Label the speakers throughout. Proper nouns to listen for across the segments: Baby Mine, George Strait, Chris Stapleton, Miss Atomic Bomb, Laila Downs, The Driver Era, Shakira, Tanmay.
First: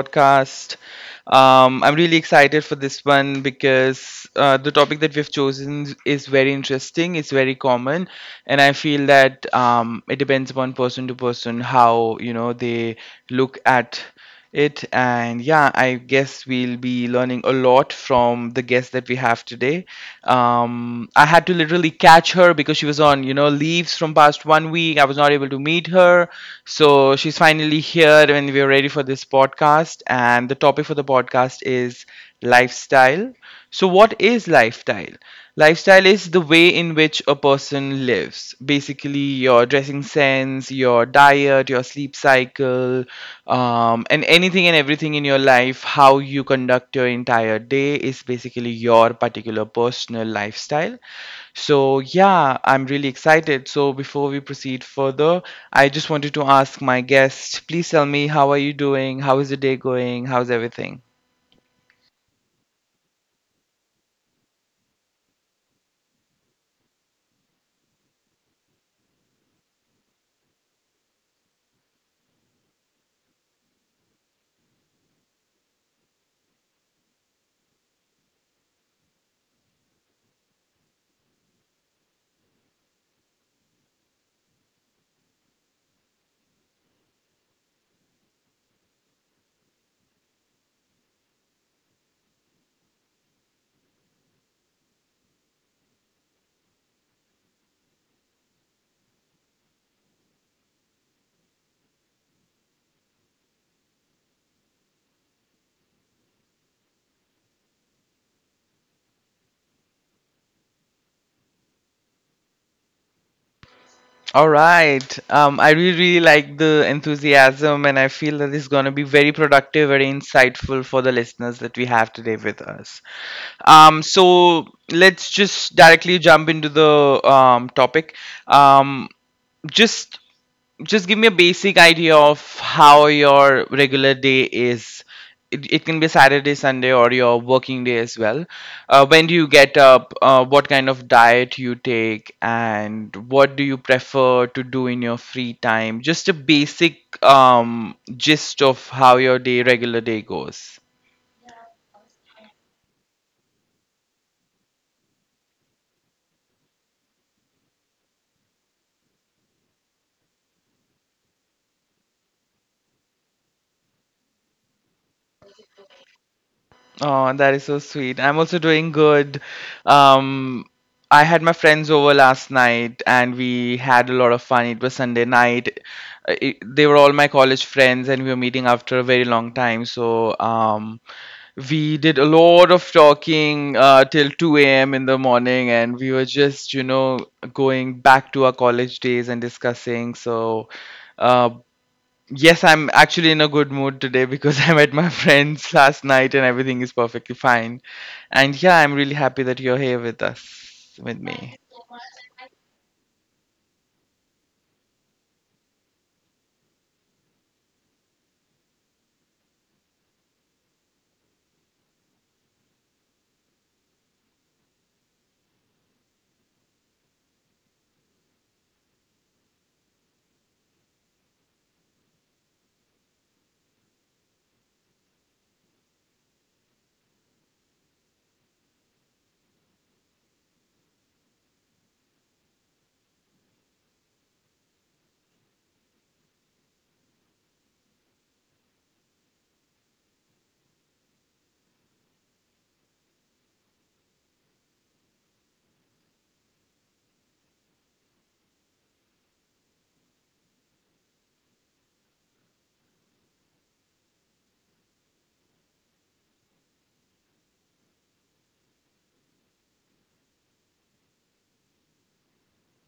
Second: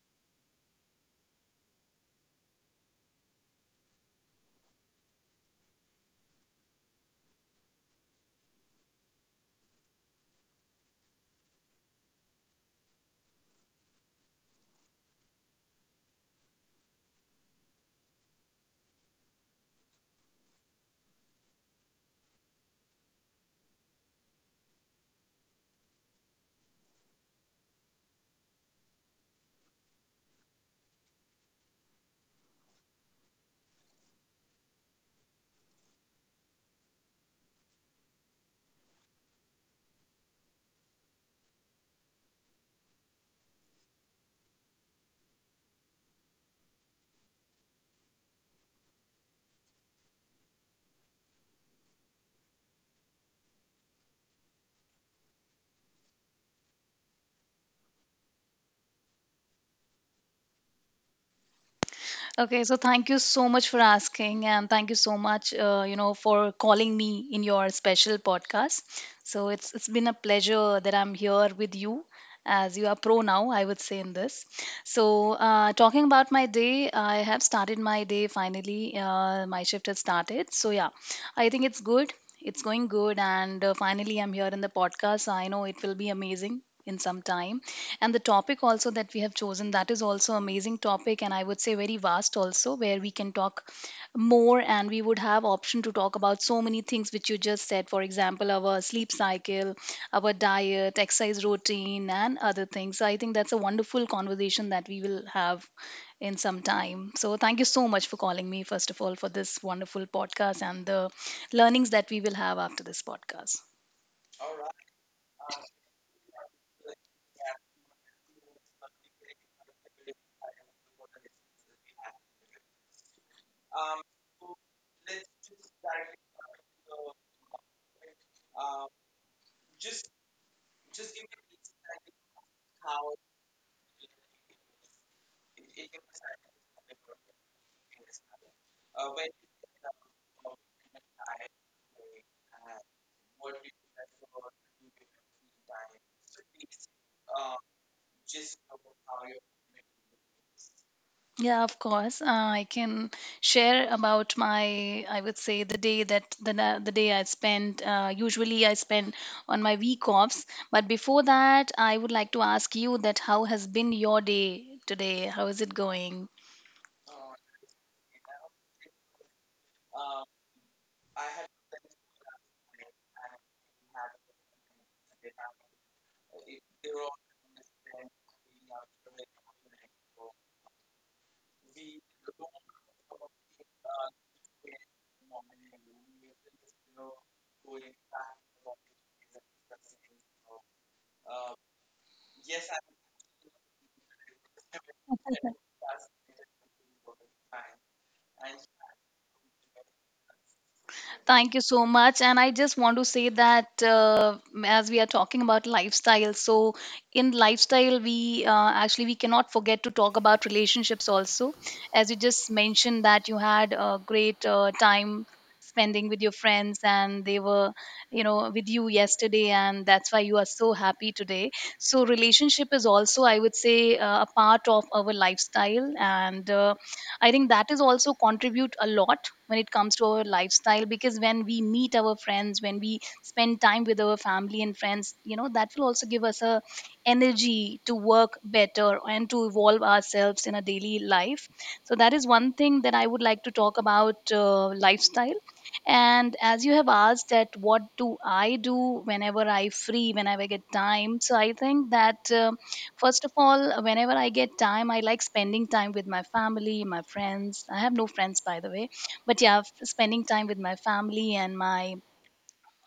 Speaker 1: podcast. I'm really excited for this one because the topic that we've chosen is very interesting. It's very common, and I feel that it depends upon person to person how they look at it. And yeah, I guess we'll be learning a lot from the guest that we have today. I had to literally catch her because she was on, leaves from past one week. I was not able to meet her. So she's finally here and we're ready for this podcast. And the topic for the podcast is lifestyle. So, what is lifestyle? Lifestyle is the way in which a person lives. Basically, your dressing sense, your diet, your sleep cycle, and anything and everything in your life, how you conduct your entire day is basically your particular personal lifestyle. So, yeah, I'm really excited. So, before we proceed further, I just wanted to ask my guest, please tell me, how are you doing? How is the day going? How's everything?
Speaker 2: Okay, so thank you so much for asking, and thank you so much, for calling me in your special podcast. So it's been a pleasure that I'm here with you, as you are pro now, I would say in this. So talking about my day, I have started my day finally. My shift has started. So yeah, I think it's good. It's going good, and finally I'm here in the podcast. I know it will be amazing in some time, and the topic also that we have chosen, that is also amazing topic, and I would say very vast also, where we can talk more and we would have option to talk about so many things which you just said, for example our sleep cycle, our diet, exercise routine, and other things. So I think that's a wonderful conversation that we will have in some time. So thank you so much for calling me first of all for this wonderful podcast and the learnings that we will have after this podcast.
Speaker 1: All right. I really, really like the enthusiasm, and I feel that this is going to be very productive, very insightful for the listeners that we have today with us. So let's just directly jump into the topic. Um, just just give me a basic idea of how your regular day is. It can be Saturday, Sunday, or your working day as well. When do you get up? What kind of diet you take, and what do you prefer to do in your free time? Just a basic gist of how your regular day goes.
Speaker 2: Yeah, of course. I can share about my, I would say, the day the day I spend. Usually, I spend on my week offs. But before that, I would like to ask you that how has been your day today? How is it going?
Speaker 1: Oh, that is so sweet. I'm also doing good. Um, I had my friends over last night and we had a lot of fun. It was Sunday night. They were all my college friends and we were meeting after a very long time. We did a lot of talking till 2 a.m. in the morning and we were just, going back to our college days and discussing. Uh, Yes, I'm actually in a good mood today because I met my friends last night and everything is perfectly fine. And yeah, I'm really happy that you're here with us, with
Speaker 2: Thank
Speaker 1: me.
Speaker 2: you so much. And I just want to say that, as we are talking about lifestyle, so in lifestyle we cannot forget to talk about relationships also, as you just mentioned that you had a great time spending with your friends and they were, you know, with you yesterday, and that's why you are so happy today. So relationship is also, I would say, a part of our lifestyle, and I think that is also contribute a lot when it comes to our lifestyle, because when we meet our friends, when we spend time with our family and friends, you know, that will also give us a energy to work better and to evolve ourselves in a daily life. So that is one thing that I would like to talk about lifestyle. And as you have asked that what do I do whenever I free, whenever I get time, so I think that first of all, whenever I get time, I like spending time with my family, my friends. I have no friends, by the way, but yeah, spending time with my family and my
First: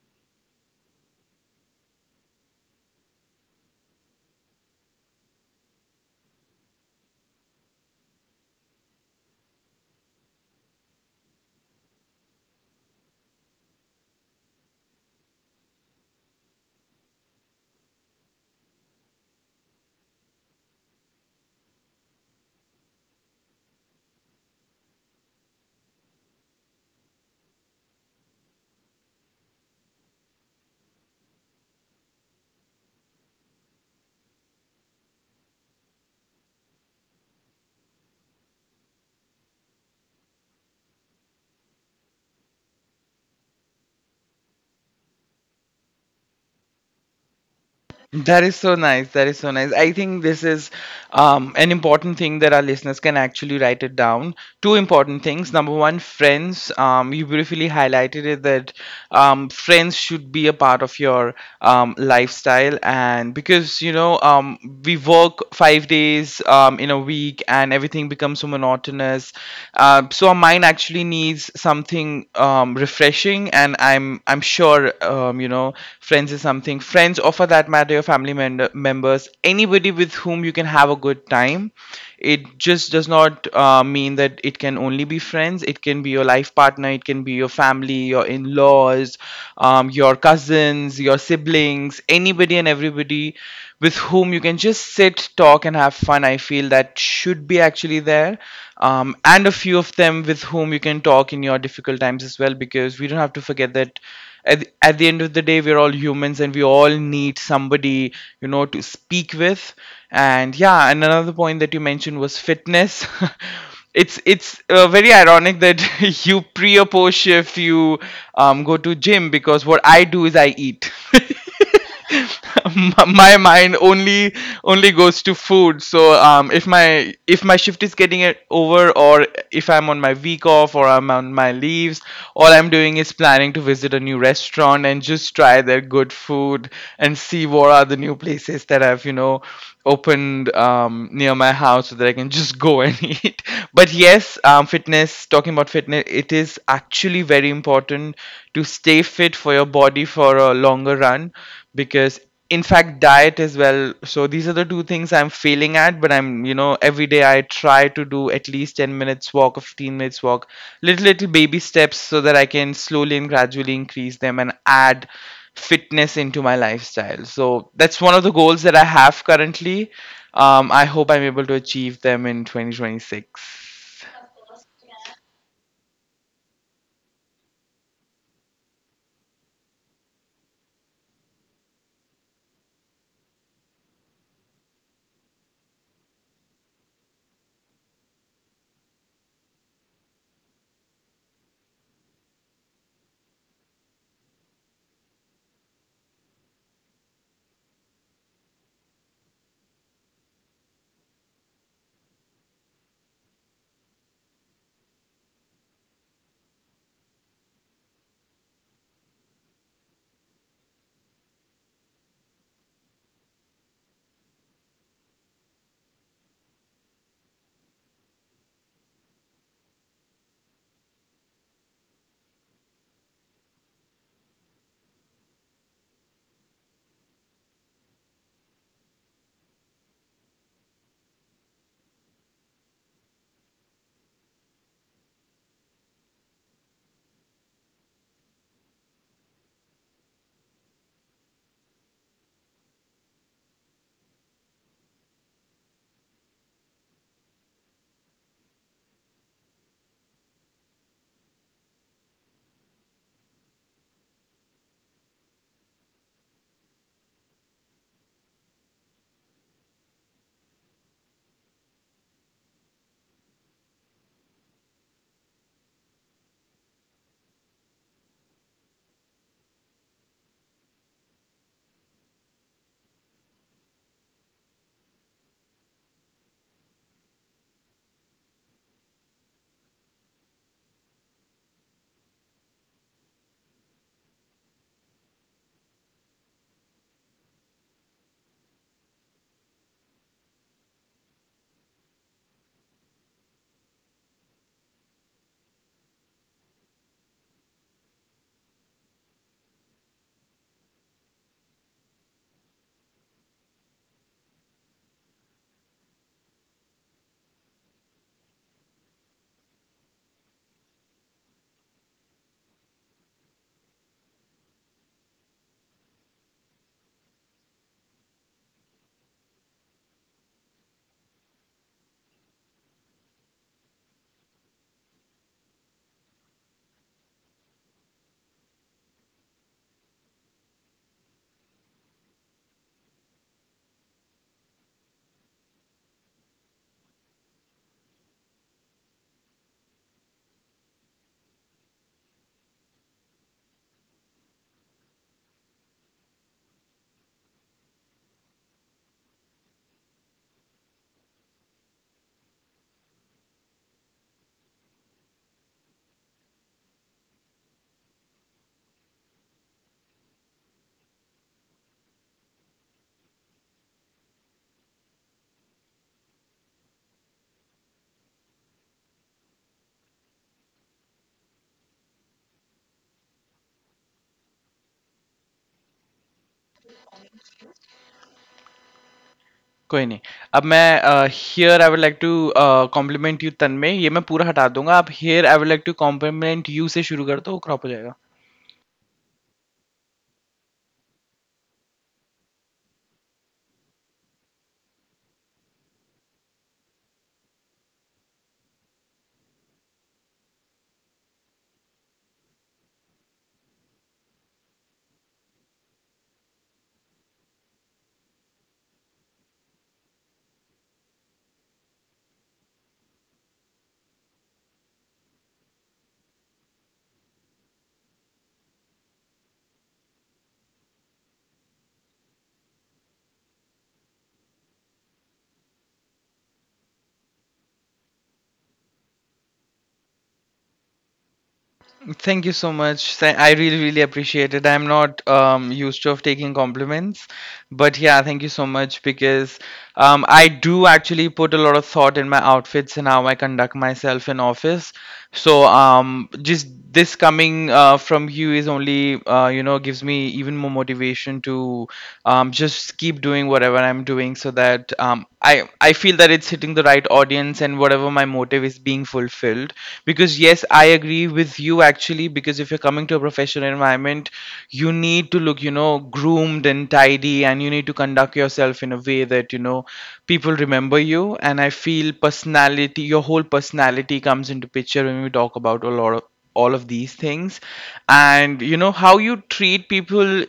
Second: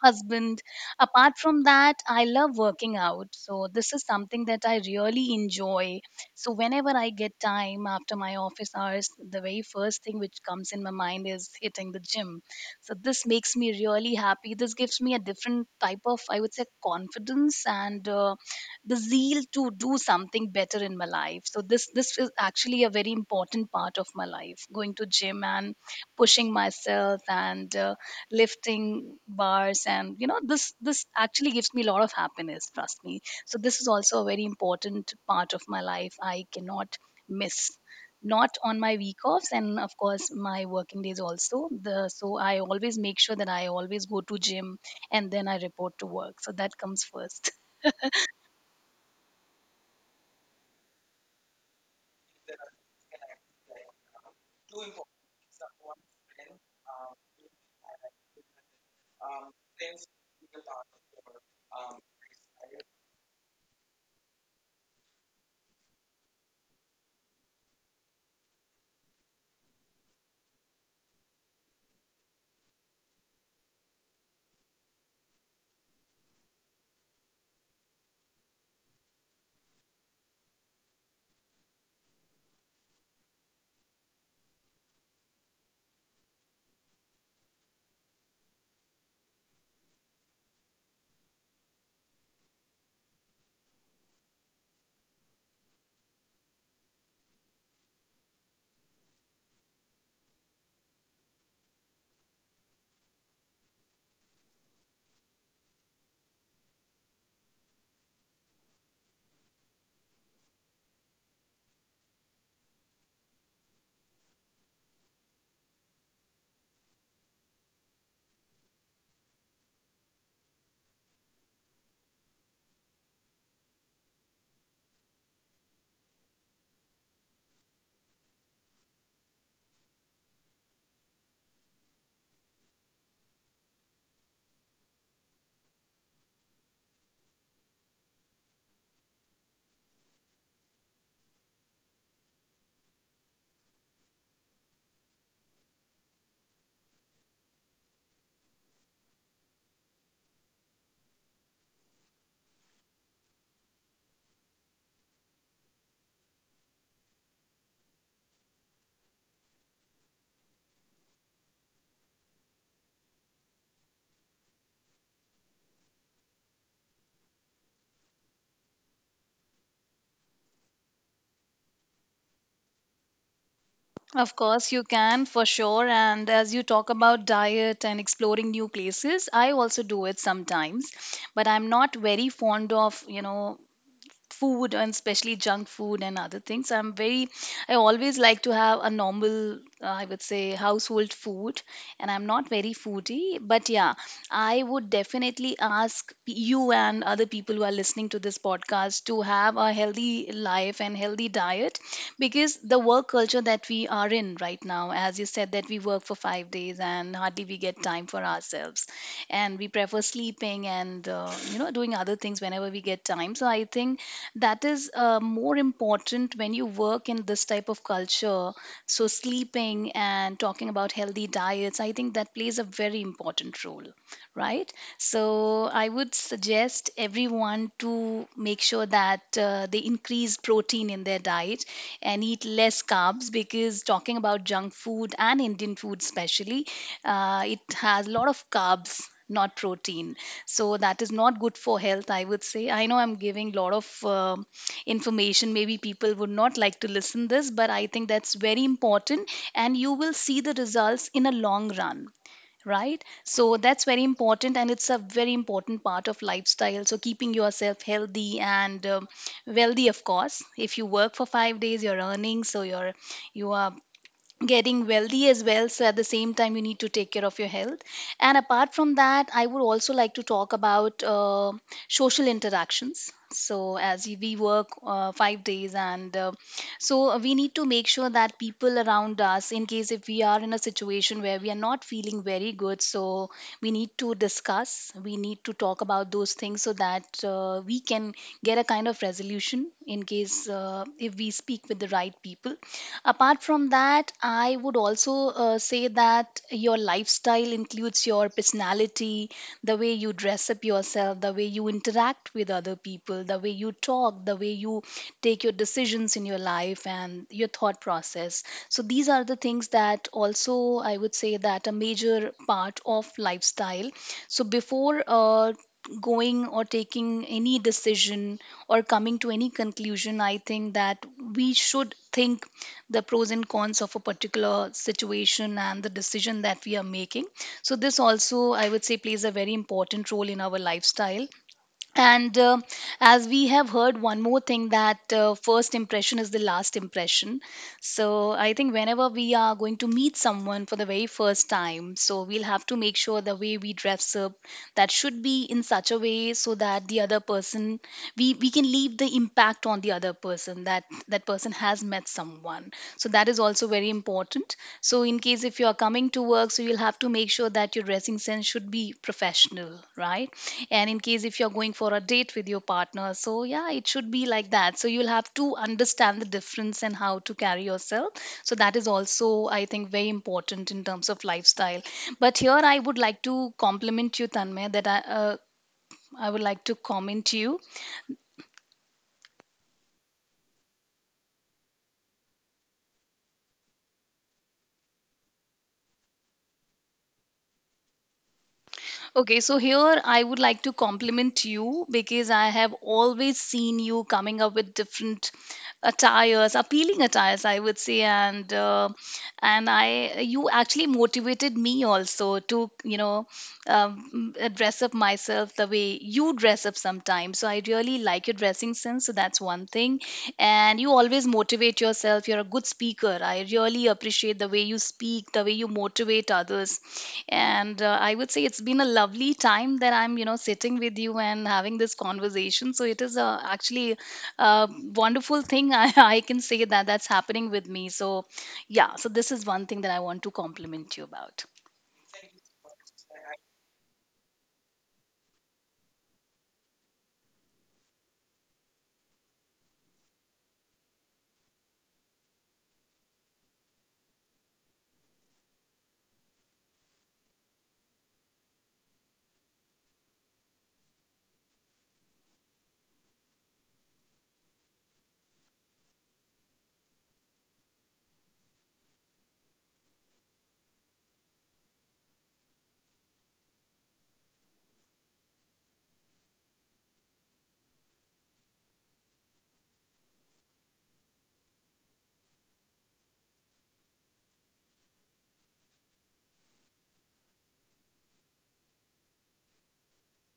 Speaker 2: husband. Apart from that, I love working out. So this is something that I really enjoy. So whenever I get time after my office hours, the very first thing which comes in my mind is hitting the gym. So this makes me really happy. This gives me a different type of, I would say, confidence and the zeal to do something better in my life. So this is actually a very important part of my life, going to gym and pushing myself and lifting bars, and you know, this actually gives me a lot of happiness, trust me. So this is also a very important part of my life, I cannot miss, not on my week offs and of course my working days also. The so I always make sure that I always go to gym and then I report to work, so that comes first.
Speaker 1: That is so nice. That is so nice. I think this is an important thing that our listeners can actually write it down. Two important things. Number one, friends. You beautifully highlighted it that friends should be a part of your lifestyle, and because we work 5 days in a week, and everything becomes so monotonous. So our mind actually needs something refreshing, and I'm sure friends is something. Friends, or for that matter, your family members, anybody with whom you can have a good time, it just does not mean that it can only be friends. It can be your life partner, it can be your family, your in laws, your cousins, your siblings, anybody and everybody with whom you can just sit, talk, and have fun. I feel that should be actually there. And a few of them with whom you can talk in your difficult times as well, because we don't have to forget that at the end of the day we're all humans and we all need somebody to speak with. And yeah, and another point that you mentioned was fitness. It's very ironic that you pre or post shift you go to gym, because what I do is I eat. My mind only goes to food. So if my shift is getting it over, or if I'm on my week off or I'm on my leaves, all I'm doing is planning to visit a new restaurant and just try their good food and see what are the new places that I've opened near my house so that I can just go and eat. But yes, fitness, talking about fitness, it is actually very important to stay fit for your body for a longer run, because, in fact, diet as well. So these are the two things I'm failing at, but I'm, every day I try to do at least 10 minutes walk, or 15 minutes walk, little baby steps so that I can slowly and gradually increase them and add fitness into my lifestyle. So that's one of the goals that I have currently. I hope I'm able to achieve them in 2026.
Speaker 2: Of course, you can for sure. And as you talk about diet and exploring new places, I also do it sometimes. But I'm not very fond of, you know, food, and especially junk food and other things. I'm very, I always like to have a normal, I would say, household food, and I'm not very foodie. But yeah, I would definitely ask you and other people who are listening to this podcast to have a healthy life and healthy diet, because the work culture that we are in right now, as you said, that we work for 5 days and hardly we get time for ourselves, and we prefer sleeping and, you know, doing other things whenever we get time. So I think that is more important when you work in this type of culture. So sleeping and talking about healthy diets, I think that plays a very important role, right? So I would suggest everyone to make sure that they increase protein in their diet and eat less carbs, because talking about junk food and indian food especially, it has a lot of carbs, not protein. So that is not good for health, I would say. I know I'm giving a lot of information, maybe people would not like to listen this, but I think that's very important, and you will see the results in a long run, right? So that's very important, and it's a very important part of lifestyle. So keeping yourself healthy and wealthy, of course. If you work for 5 days, you're earning, so you are getting wealthy as well. So at the same time, you need to take care of your health. And apart from that, I would also like to talk about social interactions. So as we work 5 days, and so we need to make sure that people around us, in case if we are in a situation where we are not feeling very good, so we need to discuss, we need to talk about those things, so that we can get a kind of resolution in case if we speak with the right people. Apart from that, I would also say that your lifestyle includes your personality, the way you dress up yourself, the way you interact with other people, the way you talk, the way you take your decisions in your life, and your thought process. So these are the things that also I would say that a major part of lifestyle. So before going or taking any decision or coming to any conclusion, I think that we should think the pros and cons of a particular situation and the decision that we are making. So this also, I would say, plays a very important role in our lifestyle. And as we have heard, one more thing, that first impression is the last impression. So I think whenever we are going to meet someone for the very first time, so we'll have to make sure the way we dress up, that should be in such a way so that the other person, we can leave the impact on the other person, that person has met someone. So that is also very important. So in case if you are coming to work, so you'll have to make sure that your dressing sense should be professional, right? And in case if you're going for a date with your partner, so yeah, it should be like that. So you'll have to understand the difference and how to carry yourself. So that is also, I think, very important in terms of lifestyle. But here I would like to compliment you, Tanmay, that I would like to comment you.
Speaker 1: कोई नहीं अब मैं here I would like to compliment you Tanmay ये मैं पूरा हटा दूंगा आप here I would like to compliment you से शुरू कर दो वो क्रॉप हो जाएगा.
Speaker 2: Okay, so here I would like to compliment you because I have always seen you coming up with different attires, appealing attires, I would say, and I you actually motivated me also to, you know, dress up myself the way you dress up sometimes. So I really like your dressing sense. So that's one thing, and you always motivate yourself. You're a good speaker. I really appreciate the way you speak, the way you motivate others. And I would say it's been a lovely time that I'm, you know, sitting with you and having this conversation. So it is actually a wonderful thing. I can say that that's happening with me. So yeah, so this is one thing that I want to compliment you about.
Speaker 1: Thank you so much. I really, really appreciate it. I'm not used to of taking compliments, but yeah, thank you so much. Because I do actually put a lot of thought in my outfits and how I conduct myself in office. So just this coming from you is only gives me even more motivation to just keep doing whatever I'm doing so that I feel that it's hitting the right audience and whatever my motive is being fulfilled. Because yes, I agree with you actually. Because if you're coming to a professional environment, you need to look, groomed and tidy, and you need to conduct yourself in a way that people remember you. And I feel personality, your whole personality comes into picture when we talk about a lot of all of these things. And how you treat people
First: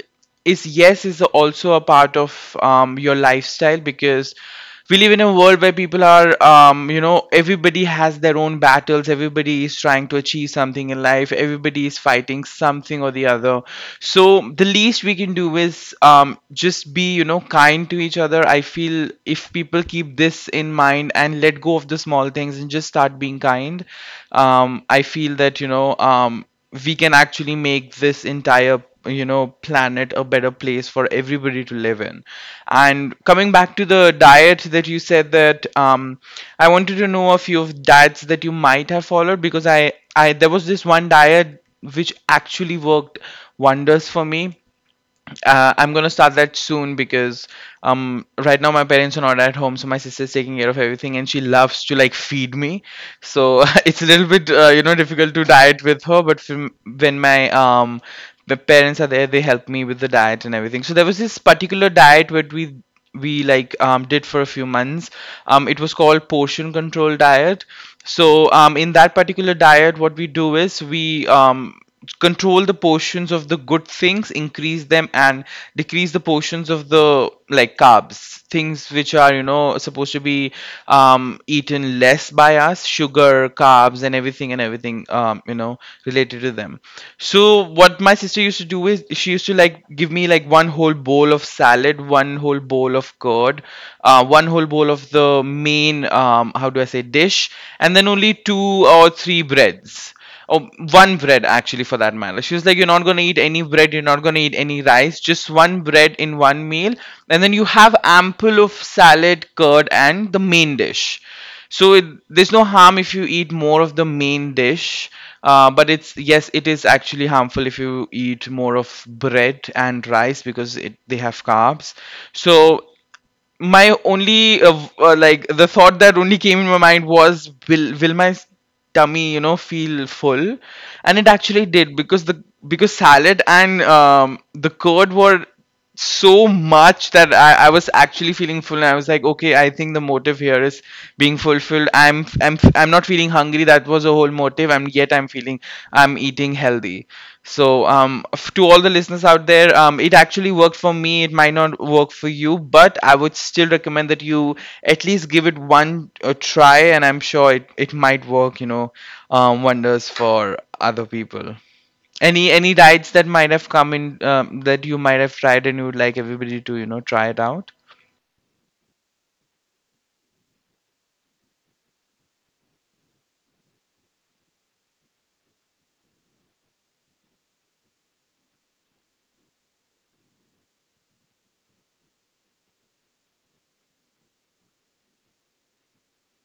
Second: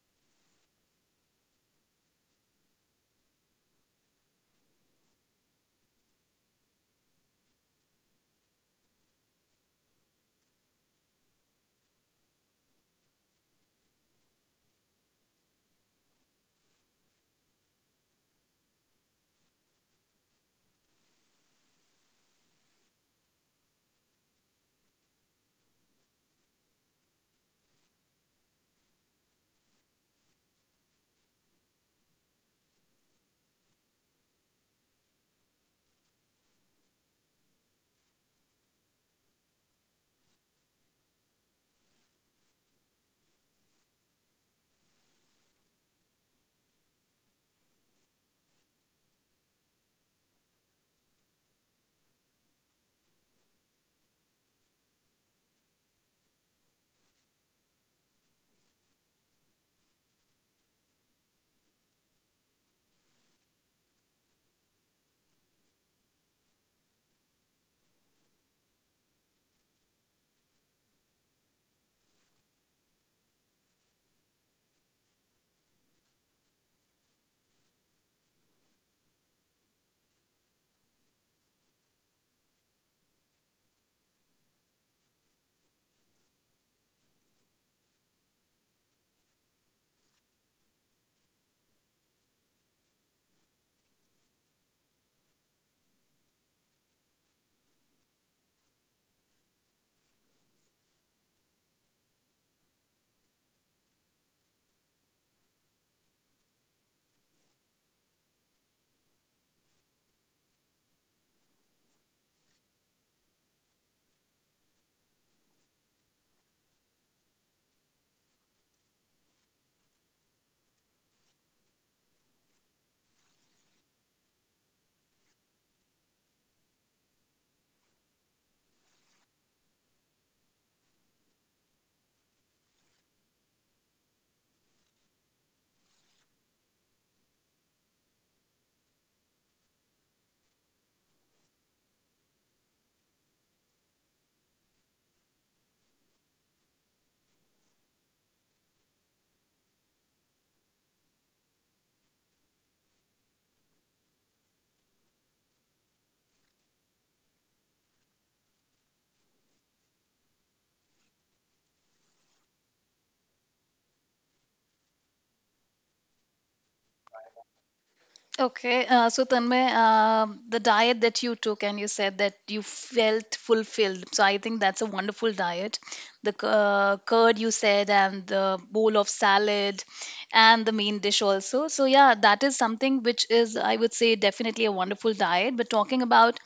Speaker 1: is, yes, is also a part of your lifestyle, because we live in a world where people are, everybody has their own battles, everybody is trying to achieve something in life, everybody is fighting something or the other. So the least we can do is just be kind to each other. I feel if people keep this in mind and let go of the small things and just start being kind, I feel that we can actually make this entire planet a better place for everybody to live in. And coming back to the diet that you said that, I wanted to know a few of diets that you might have followed, because I there was this one diet which actually worked wonders for me. I'm gonna start that soon because right now my parents are not at home, so my sister's taking care of everything, and she loves to like feed me. So it's a little bit difficult to diet with her, but when my the parents are there, they help me with the diet and everything. So there was this particular diet where we like did for a few months. It was called portion control diet. So in that particular diet, what we do is we control the portions of the good things, increase them, and decrease the portions of the like carbs, things which are supposed to be eaten less by us, sugar, carbs and everything, and everything related to them. So what my sister used to do is she used to like give me like one whole bowl of salad, one whole bowl of curd, one whole bowl of the main, how do I say, dish, and then only two or three breads. Oh, one bread actually for that matter. She was like, "You're not gonna eat any bread, you're not gonna eat any rice, just one bread in one meal, and then you have ample of salad, curd, and the main dish." So there's no harm if you eat more of the main dish, but it's yes, it is actually harmful if you eat more of bread and rice, because they have carbs. So my only like the thought that only came in my mind was will my tummy feel full. And it actually did because the because salad and the curd were so much that I was actually feeling full, and I was like, okay, I think the motive here is being fulfilled. I'm not feeling hungry. That was a whole motive, and yet I'm feeling, I'm eating healthy. So to all the listeners out there, it actually worked for me. It might not work for you, but I would still recommend that you at least give it one try, and I'm sure it might work, wonders for other people. Any diets that might have come in, that you might have tried and you would like everybody to try it out?
Speaker 2: Okay, so Tanmay, the diet that you took and you said that you felt fulfilled. So I think that's a wonderful diet. The curd you said, and the bowl of salad, and the main dish also. So yeah, that is something which is, I would say, definitely a wonderful diet. But talking about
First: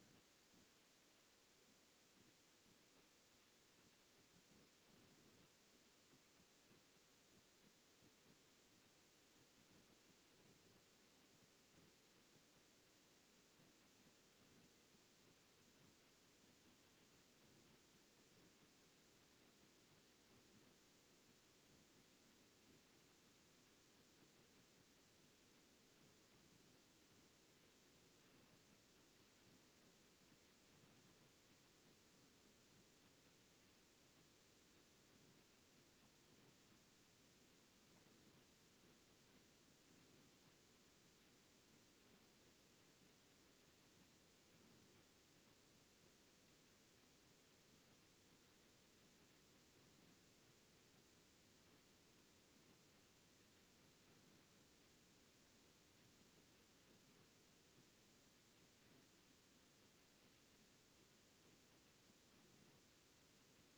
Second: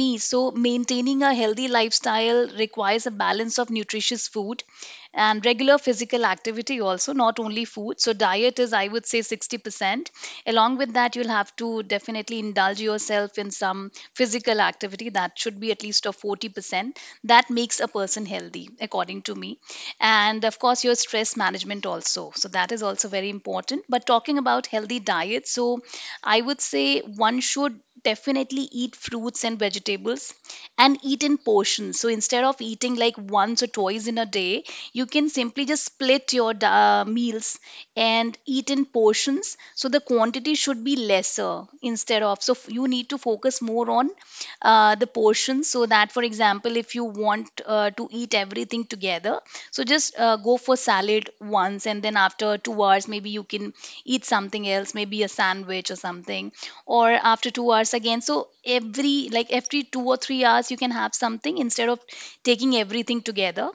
Speaker 2: me, so maintaining a healthy lifestyle requires a balance of nutritious food and regular physical activity also, not only food. So diet is, I would say, 60%, along with that you'll have to definitely indulge yourself in some physical activity, that should be at least of 40%. That makes a person healthy according to me, and of course your stress management also, so that is also very important. But talking about healthy diet, so I would say one should definitely eat fruits and vegetables and eat in portions. So instead of eating like once or twice in a day, you can simply just split your meals and eat in portions. So the quantity should be lesser instead of. You need to focus more on the portions so that, for example, if you want to eat everything together, so just go for salad once and then after 2 hours, maybe you can eat something else, maybe a sandwich or something, or after 2 hours again. So every, like, every 2 or 3 hours you can have something instead of taking everything together.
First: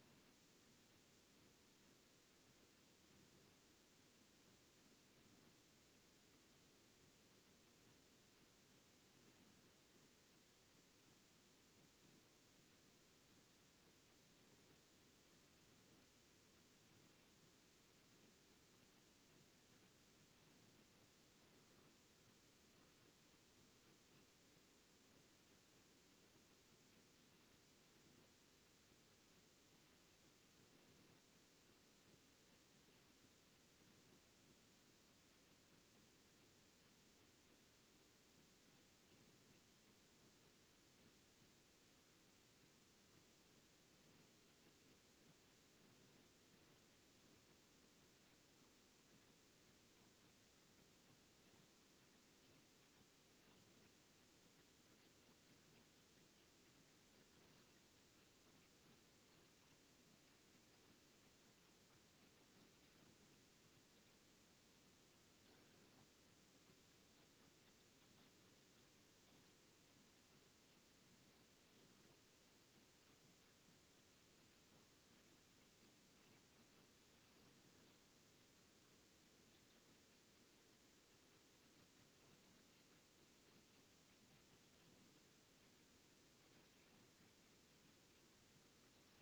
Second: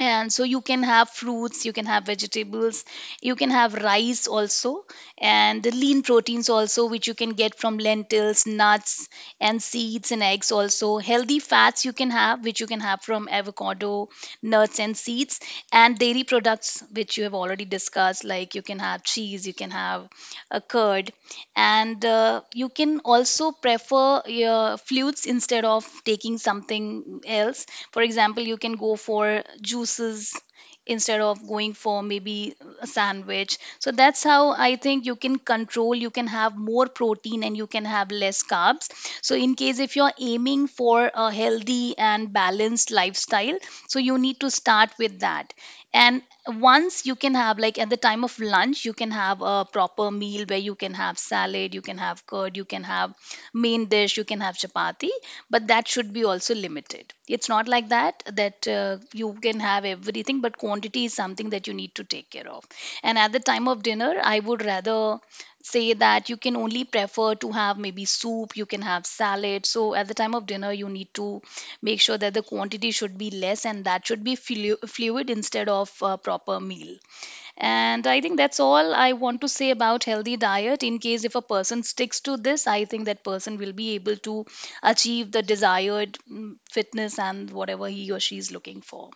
Speaker 2: And so you can have fruits, you can have vegetables, you can have rice also, and the lean proteins also, which you can get from lentils, nuts and seeds and eggs also. Healthy fats you can have, which you can have from avocado, nuts and seeds, and dairy products, which you have already discussed. Like, you can have cheese, you can have a curd, and you can also prefer your fluids instead of taking something else. For example, you can go for juices instead of going for maybe a sandwich. So that's how I think you can control. You can have more protein and you can have less carbs. So in case if you're aiming for a healthy and balanced lifestyle, so you need to start with that. And once you can have, like at the time of lunch you can have a proper meal where you can have salad, you can have curd, you can have main dish, you can have chapati, but that should be also limited. It's not like that that you can have everything, but quantity is something that you need to take care of. And at the time of dinner, I would rather say that you can only prefer to have maybe soup, you can have salad. So at the time of dinner, you need to make sure that the quantity should be less and that should be fluid instead of a proper meal. And I think that's all I want to say about healthy diet. In case if a person sticks to this, I think that person will be able to achieve the desired fitness and whatever he or she is looking for.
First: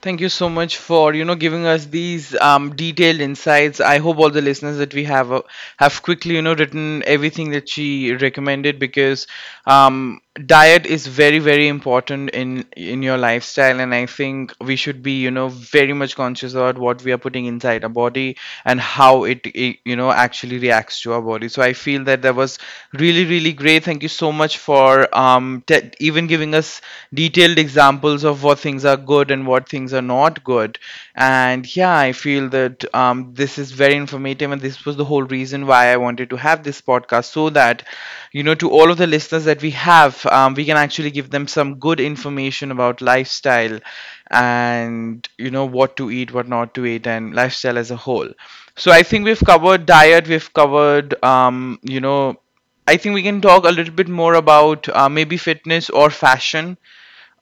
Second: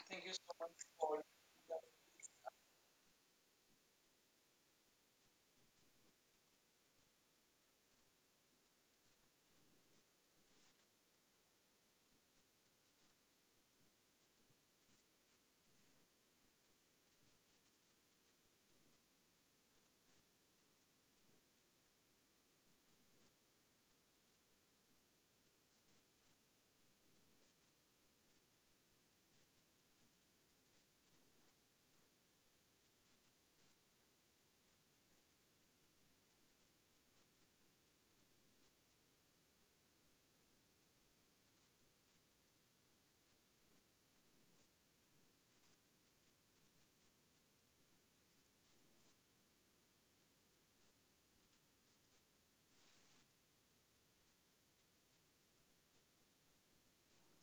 Speaker 1: Thank you so much for giving us these detailed insights. I hope all the listeners that we have quickly written everything that she recommended, because diet is very very important in your lifestyle, and I think we should be very much conscious about what we are putting inside our body and how it actually reacts to our body. So I feel that that was really really great. Thank you so much for even giving us detailed examples of what things are good and what things are not good. And yeah, I feel that this is very informative, and this was the whole reason why I wanted to have this podcast so that, you know, to all of the listeners that we have, we can actually give them some good information about lifestyle and, you know, what to eat, what not to eat, and lifestyle as a whole. So I think we've covered diet, we've covered, I think we can talk a little bit more about maybe fitness or fashion.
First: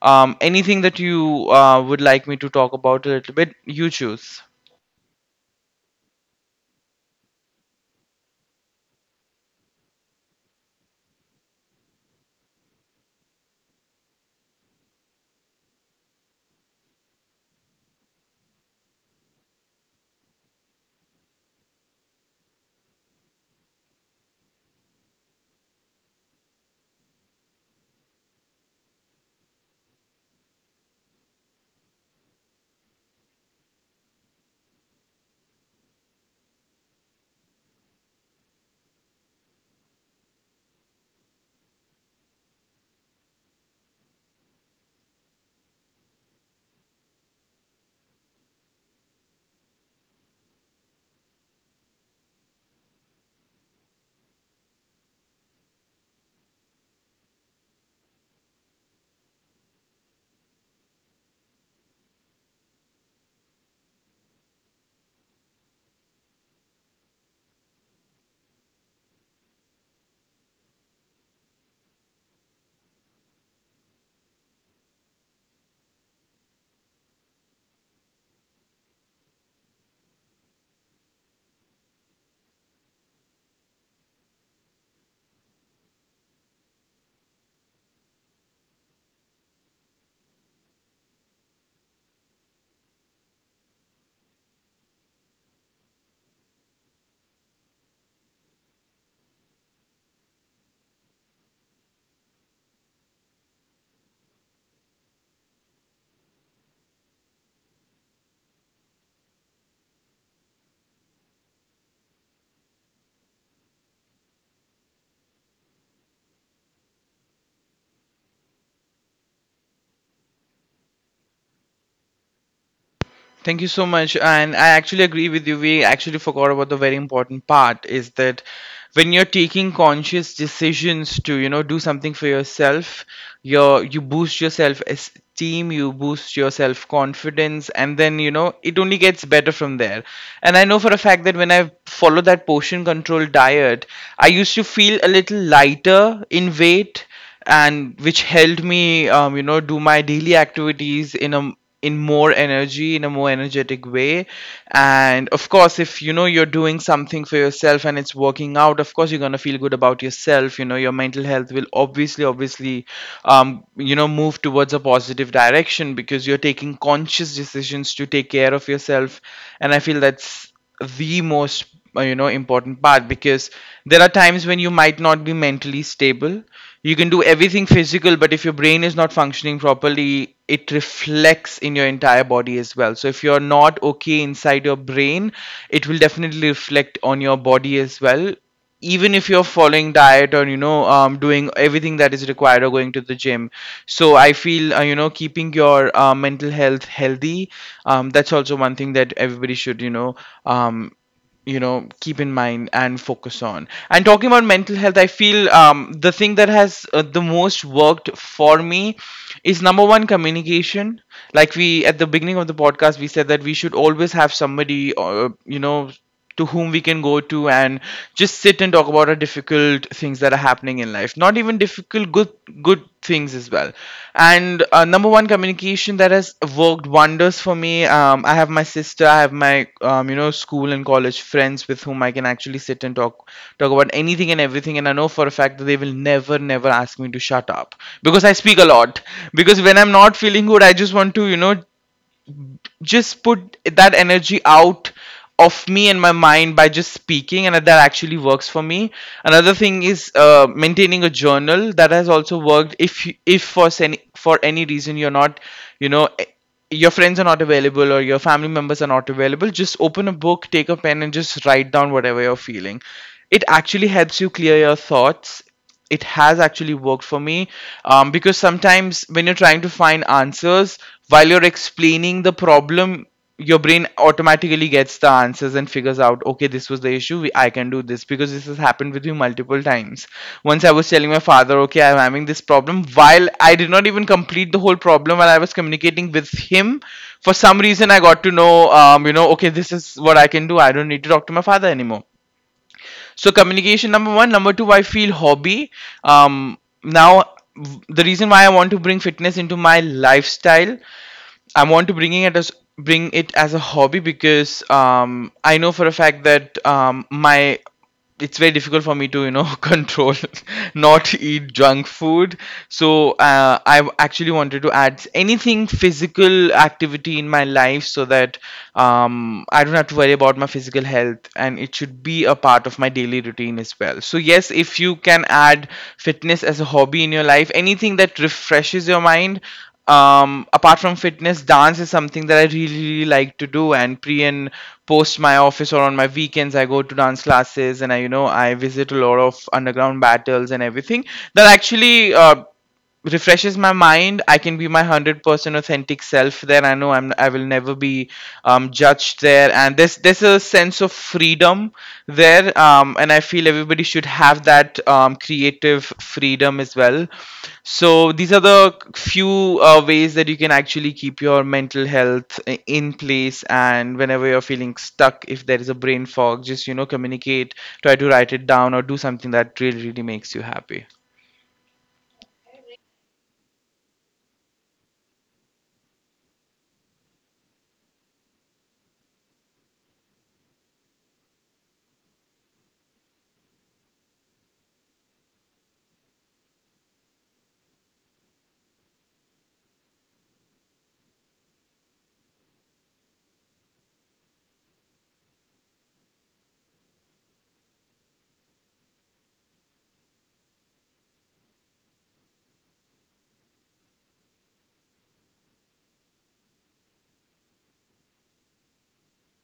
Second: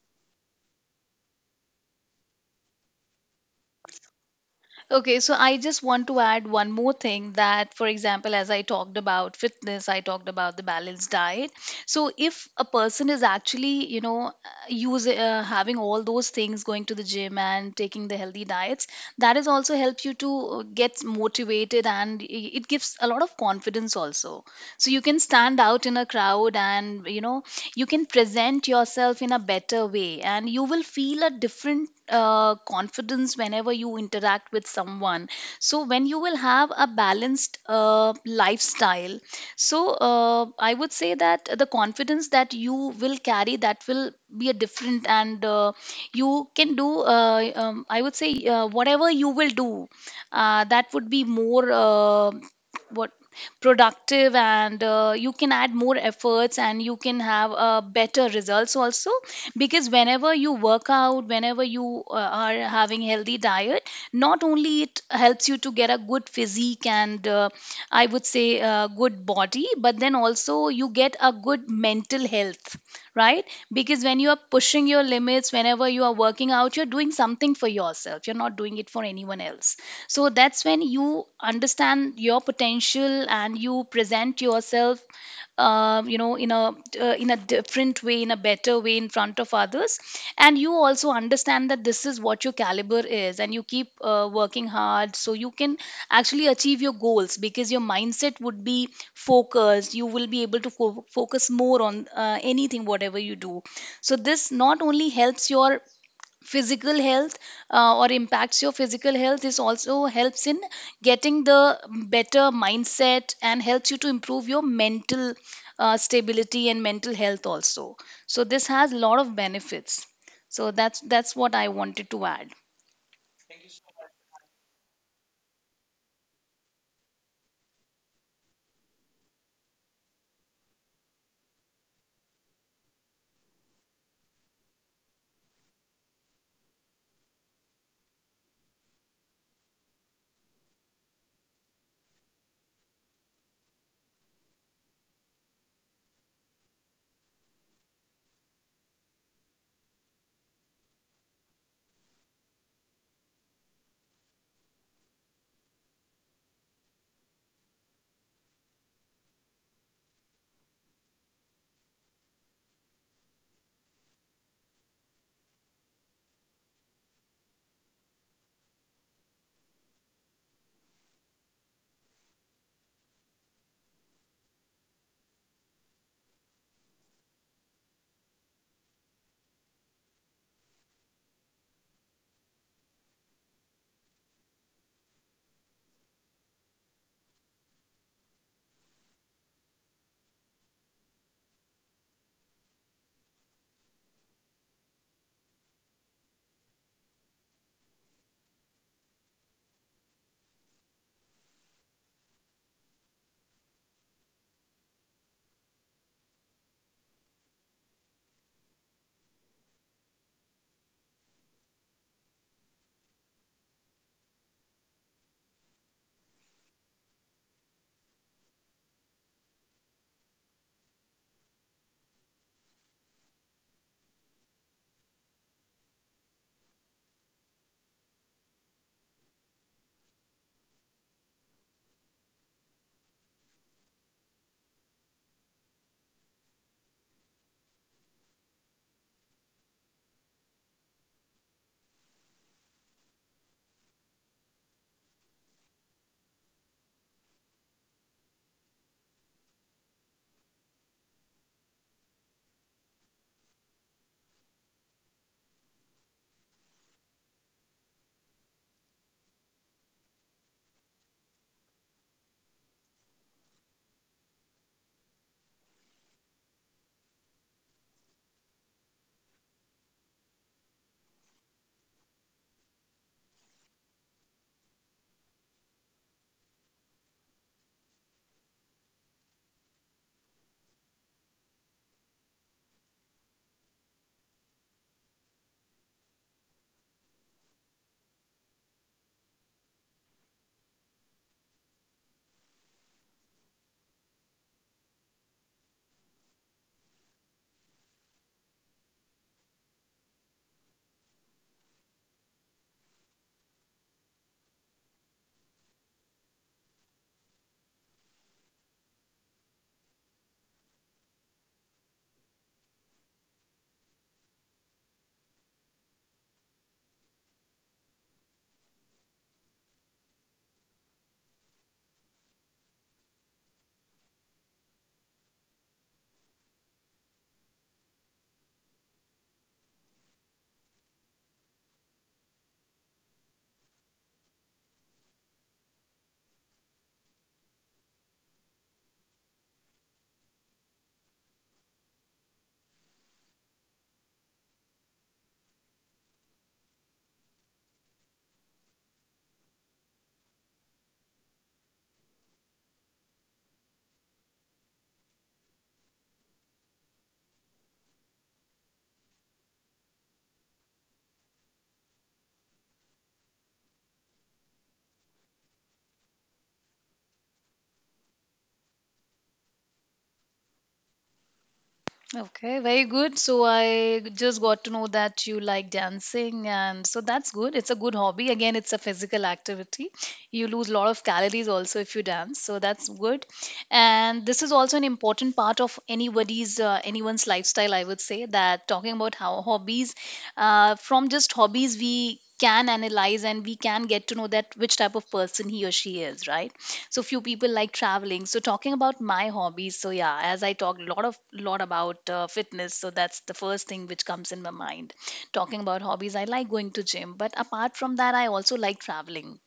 Speaker 1: Anything that you would like me to talk about a little bit, you choose.
Speaker 2: Okay, so I just want to add one more thing that, for example, as I talked about fitness, I talked about the balanced diet. So if a person is actually, you know, use having all those things, going to the gym and taking the healthy diets, that is also help you to get motivated and it gives a lot of confidence also. So you can stand out in a crowd and, you know, you can present yourself in a better way and you will feel a different confidence whenever you interact with someone. So when you will have a balanced lifestyle, so I would say that the confidence that you will carry, that will be a different. And you can do I would say whatever you will do, that would be more, what productive, and you can add more efforts and you can have better results also. Because whenever you work out, whenever you are having healthy diet, not only it helps you to get a good physique and, I would say, a good body, but then also you get a good mental health, right? Because when you are pushing your limits, whenever you are working out, you're doing something for yourself. You're not doing it for anyone else. So that's when you understand your potential and you present yourself you know, in a different way, in a better way in front of others. And you also understand that this is what your caliber is, and you keep working hard so you can actually achieve your goals, because your mindset would be focused. You will be able to focus more on anything, whatever you do. So this not only helps your physical health, or impacts your physical health, this also helps in getting the better mindset and helps you to improve your mental stability and mental health also. So this has a lot of benefits. So that's what I wanted to add.
Speaker 1: Thank you so much. And I actually agree with you. We actually forgot about the very important part is that when you're taking conscious decisions to, you know, do something for yourself, you boost your self-esteem, you boost your self-confidence, and then, you know, it only gets better from there. And I know for a fact that when I follow that portion control diet, I used to feel a little lighter in weight, and which helped me do my daily activities in a in more energy in a more energetic way. And of course, if you know you're doing something for yourself and it's working out, of course you're going to feel good about yourself. You know, your mental health will obviously move towards a positive direction because you're taking conscious decisions to take care of yourself. And I feel that's the most important part, because there are times when you might not be mentally stable. You can do everything physical, but if your brain is not functioning properly, it reflects in your entire body as well. So if you're not okay inside your brain, it will definitely reflect on your body as well, even if you're following diet or you know doing everything that is required or going to the gym. So I feel keeping your mental health healthy, that's also one thing that everybody should um, keep in mind and focus on. And talking about mental health, I feel the thing that has the most worked for me is number one, communication. Like we at the beginning of the podcast, we said that we should always have somebody to whom we can go to and just sit and talk about our difficult things that are happening in life, not even difficult, good good things as well. And number one, communication, that has worked wonders for me. I have my sister, I have my school and college friends with whom I can actually sit and talk about anything and everything. And I know for a fact that they will never ask me to shut up because I speak a lot. Because when I'm not feeling good, I just want to just put that energy out of me and my mind by just speaking, and that actually works for me. Another thing is maintaining a journal. That has also worked. If for any reason you're not you know eh, your friends are not available or your family members are not available, just open a book, take a pen, and just write down whatever you're feeling. It actually helps you clear your thoughts. It has actually worked for me. Because sometimes when you're trying to find answers, while you're explaining the problem, your brain automatically gets the answers and figures out, okay, this was the issue. I can do this. Because this has happened with me multiple times. Once I was telling my father, okay, I'm having this problem, while I did not even complete the whole problem. While I was communicating with him, for some reason, I got to know, okay, this is what I can do. I don't need to talk to my father anymore. So communication, number one. Number two, I feel, hobby. Um now the reason why I want to bring fitness into my lifestyle, I want to bringing it as bring it as a hobby, because I know for a fact that my it's very difficult for me to you know control not eat junk food. So I actually wanted to add anything physical activity in my life so that I don't have to worry about my physical health, and it should be a part of my daily routine as well. So yes, if you can add fitness as a hobby in your life, anything that refreshes your mind, apart from fitness, dance is something that I really, really like to do. And pre and post my office or on my weekends, I go to dance classes and I, you know, I visit a lot of underground battles and everything. That actually refreshes my mind. I can be my 100% authentic self there. I know I will never be judged there. And there's a sense of freedom there. And I feel everybody should have that creative freedom as well. So these are the few ways that you can actually keep your mental health in place. And whenever you're feeling stuck, if there is a brain fog, just communicate, try to write it down, or do something that really really makes you happy.
Speaker 2: Okay, very good. So I just got to know that you like dancing, and so that's good. It's a good hobby. Again, it's a physical activity. You lose a lot of calories also if you dance, so that's good. And this is also an important part of anybody's anyone's lifestyle, I would say, that talking about how hobbies, from just hobbies we can analyze and we can get to know that which type of person he or she is, right? So few people like traveling. So talking about my hobbies, so yeah, as I talked a lot of lot about fitness, so that's the first thing which comes in my mind. Talking about hobbies, I like going to gym, but apart from that, I also like traveling.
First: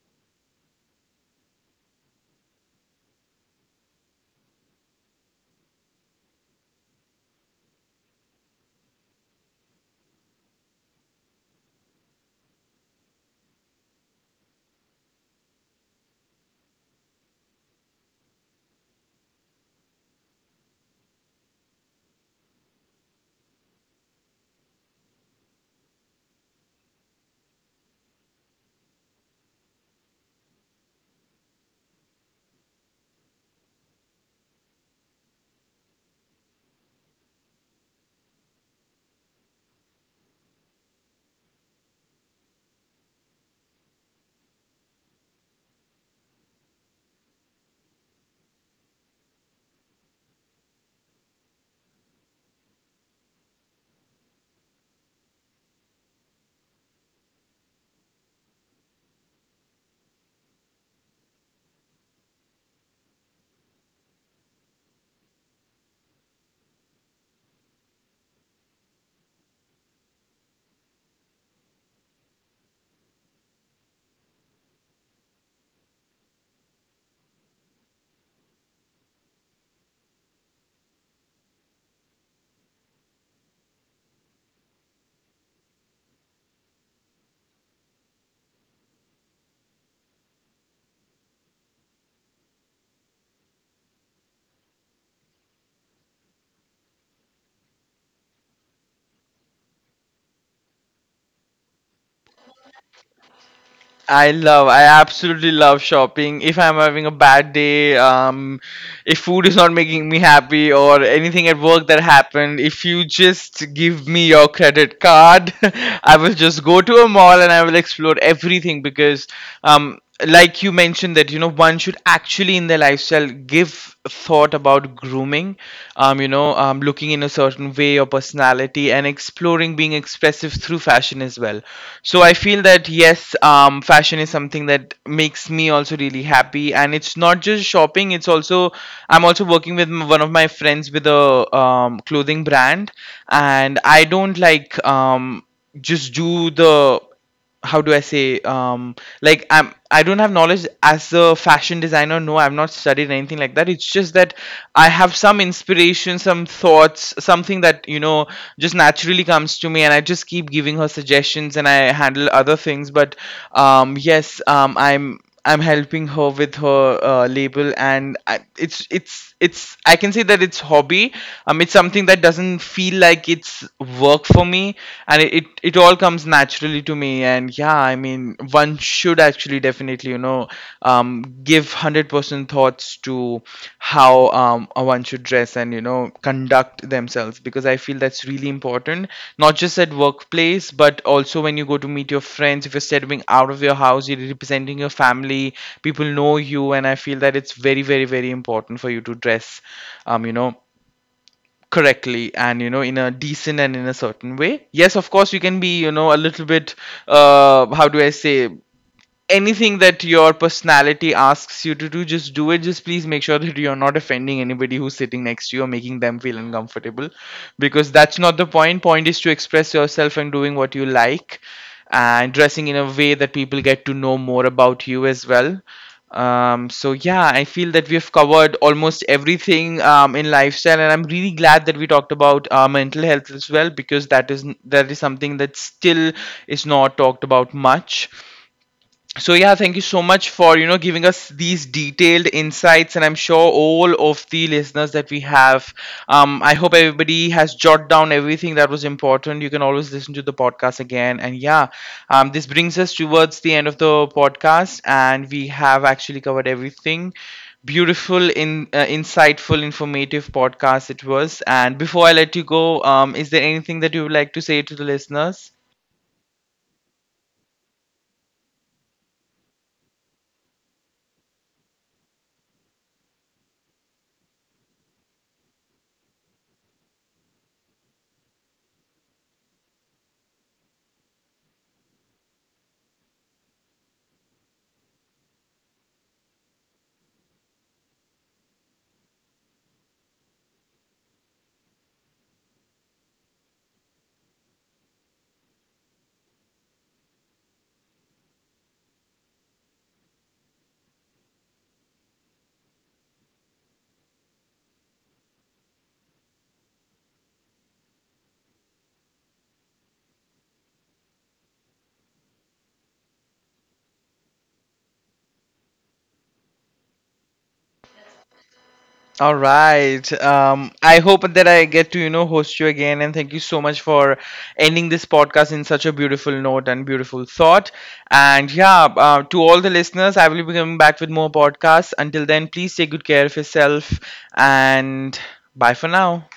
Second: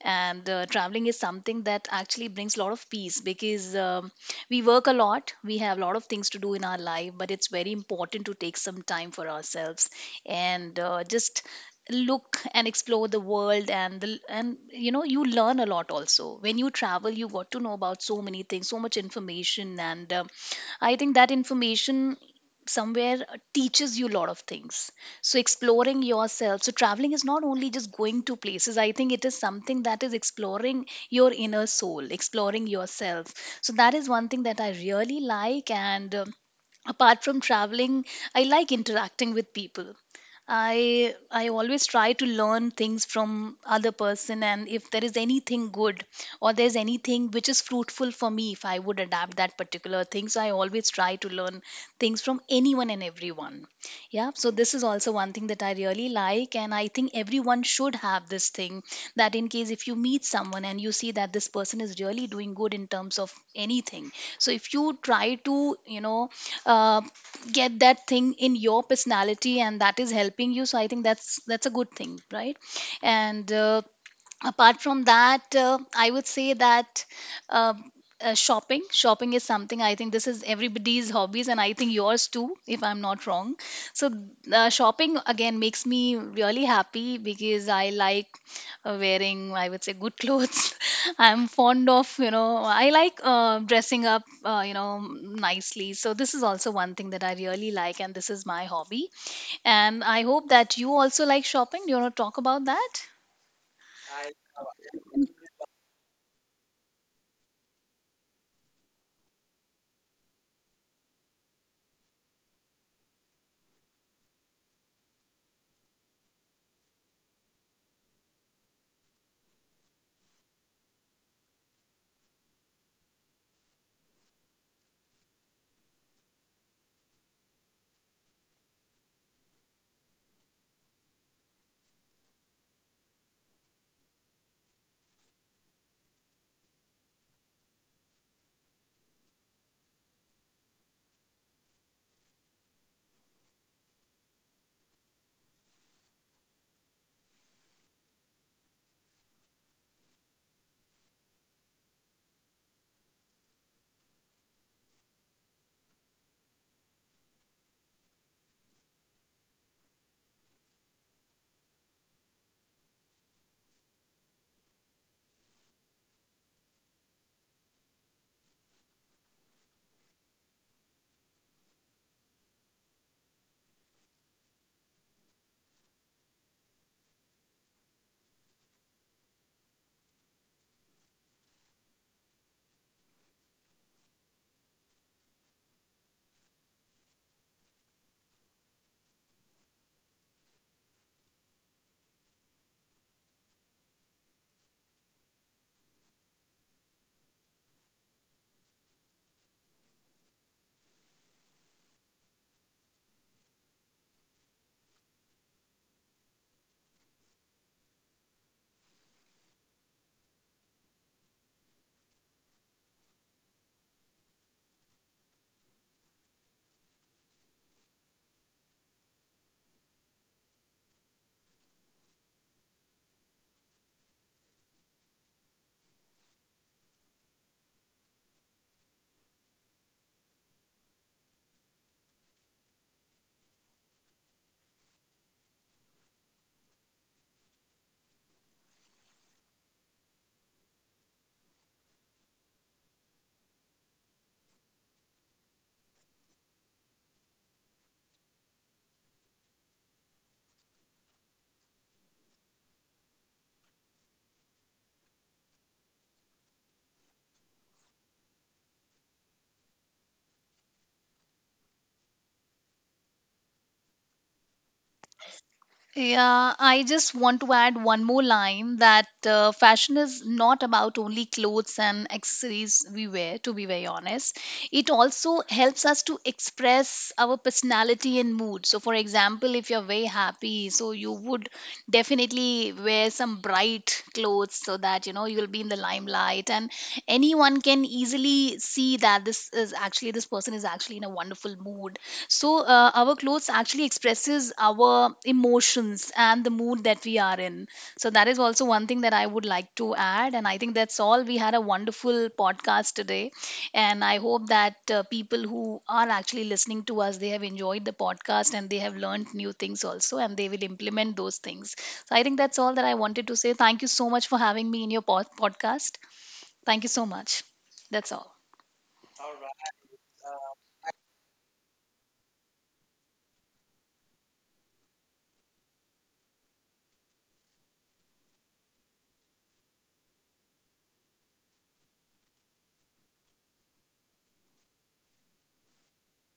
Speaker 2: And traveling is something that actually brings a lot of peace, because we work a lot, we have a lot of things to do in our life, but it's very important to take some time for ourselves. And just look and explore the world and the, and you know, you learn a lot also. When you travel, you got to know about so many things, so much information. And I think that information somewhere teaches you a lot of things. So exploring yourself, so traveling is not only just going to places, I think it is something that is exploring your inner soul, exploring yourself. So that is one thing that I really like. And apart from traveling, I like interacting with people. I always try to learn things from other person, and if there is anything good or there's anything which is fruitful for me, if I would adapt that particular thing, so I always try to learn things from anyone and everyone. Yeah, so this is also one thing that I really like, and I think everyone should have this thing, that in case if you meet someone and you see that this person is really doing good in terms of anything. So if you try to, you know, uh, get that thing in your personality and that is helping you, so I think that's a good thing, right? And apart from that, I would say that um shopping is something, I think this is everybody's hobbies, and I think yours too, if I'm not wrong. So shopping again makes me really happy, because I like wearing, I would say, good clothes. I'm fond of, you know, I like dressing up, you know, nicely. So this is also one thing that I really like, and this is my hobby. And I hope that you also like shopping. Do you want to talk about that?
Speaker 1: I love, I absolutely love shopping. If I'm having a bad day, if food is not making me happy or anything at work that happened, if you just give me your credit card, I will just go to a mall and I will explore everything. Because um, like you mentioned that you know one should actually in their lifestyle give thought about grooming, looking in a certain way or personality and exploring being expressive through fashion as well. So I feel that yes, fashion is something that makes me also really happy, and it's not just shopping, it's also, I'm also working with one of my friends with a clothing brand. And I don't like just do the how do I say like, I don't have knowledge as a fashion designer. No, I've not studied anything like that. It's just that I have some inspiration, some thoughts, something that you know just naturally comes to me, and I just keep giving her suggestions and I handle other things. But yes, I'm helping her with her label, and it's I can say that it's hobby. It's something that doesn't feel like it's work for me, and it all comes naturally to me. And yeah, I mean, one should actually definitely give 100% thoughts to how one should dress and you know conduct themselves, because I feel that's really important. Not just at workplace, but also when you go to meet your friends. If you're stepping out of your house, you're representing your family, people know you, and I feel that it's very very very important for you to dress um, you know correctly and you know in a decent and in a certain way. Yes, of course, you can be you know a little bit, how do I say anything that your personality asks you to do, just do it. Just please make sure that you're not offending anybody who's sitting next to you or making them feel uncomfortable, because that's not the point. Point is to express yourself and doing what you like, and dressing in a way that people get to know more about you as well. So yeah, I feel that we've covered almost everything in lifestyle, and I'm really glad that we talked about mental health as well, because that is something that still is not talked about much. So yeah, thank you so much for giving us these detailed insights, and I'm sure all of the listeners that we have, I hope everybody has jotted down everything that was important. You can always listen to the podcast again. And yeah, this brings us towards the end of the podcast, and we have actually covered everything beautiful in insightful informative podcast it was. And before I let you go, is there anything that you would like to say to the listeners?
Speaker 2: Yeah, I just want to add one more line that fashion is not about only clothes and accessories we wear, to be very honest. It also helps us to express our personality and mood. So, for example, if you're very happy, so you would definitely wear some bright clothes so that, you know, you'll be in the limelight, and anyone can easily see that this is actually, this person is actually in a wonderful mood. So our clothes actually expresses our emotions and the mood that we are in. So that is also one thing that I would like to add, and I think that's all. We had a wonderful podcast today, and I hope that people who are actually listening to us, they have enjoyed the podcast and they have learned new things also, and they will implement those things. So I think that's all that I wanted to say. Thank you so much for having me in your podcast. Thank you so much. That's all.
Speaker 1: All right. I hope that I get to, you know, host you again. And thank you so much for ending this podcast in such a beautiful note and beautiful thought. And yeah, to all the listeners, I will be coming back with more podcasts. Until then, please take good care of yourself and bye for now.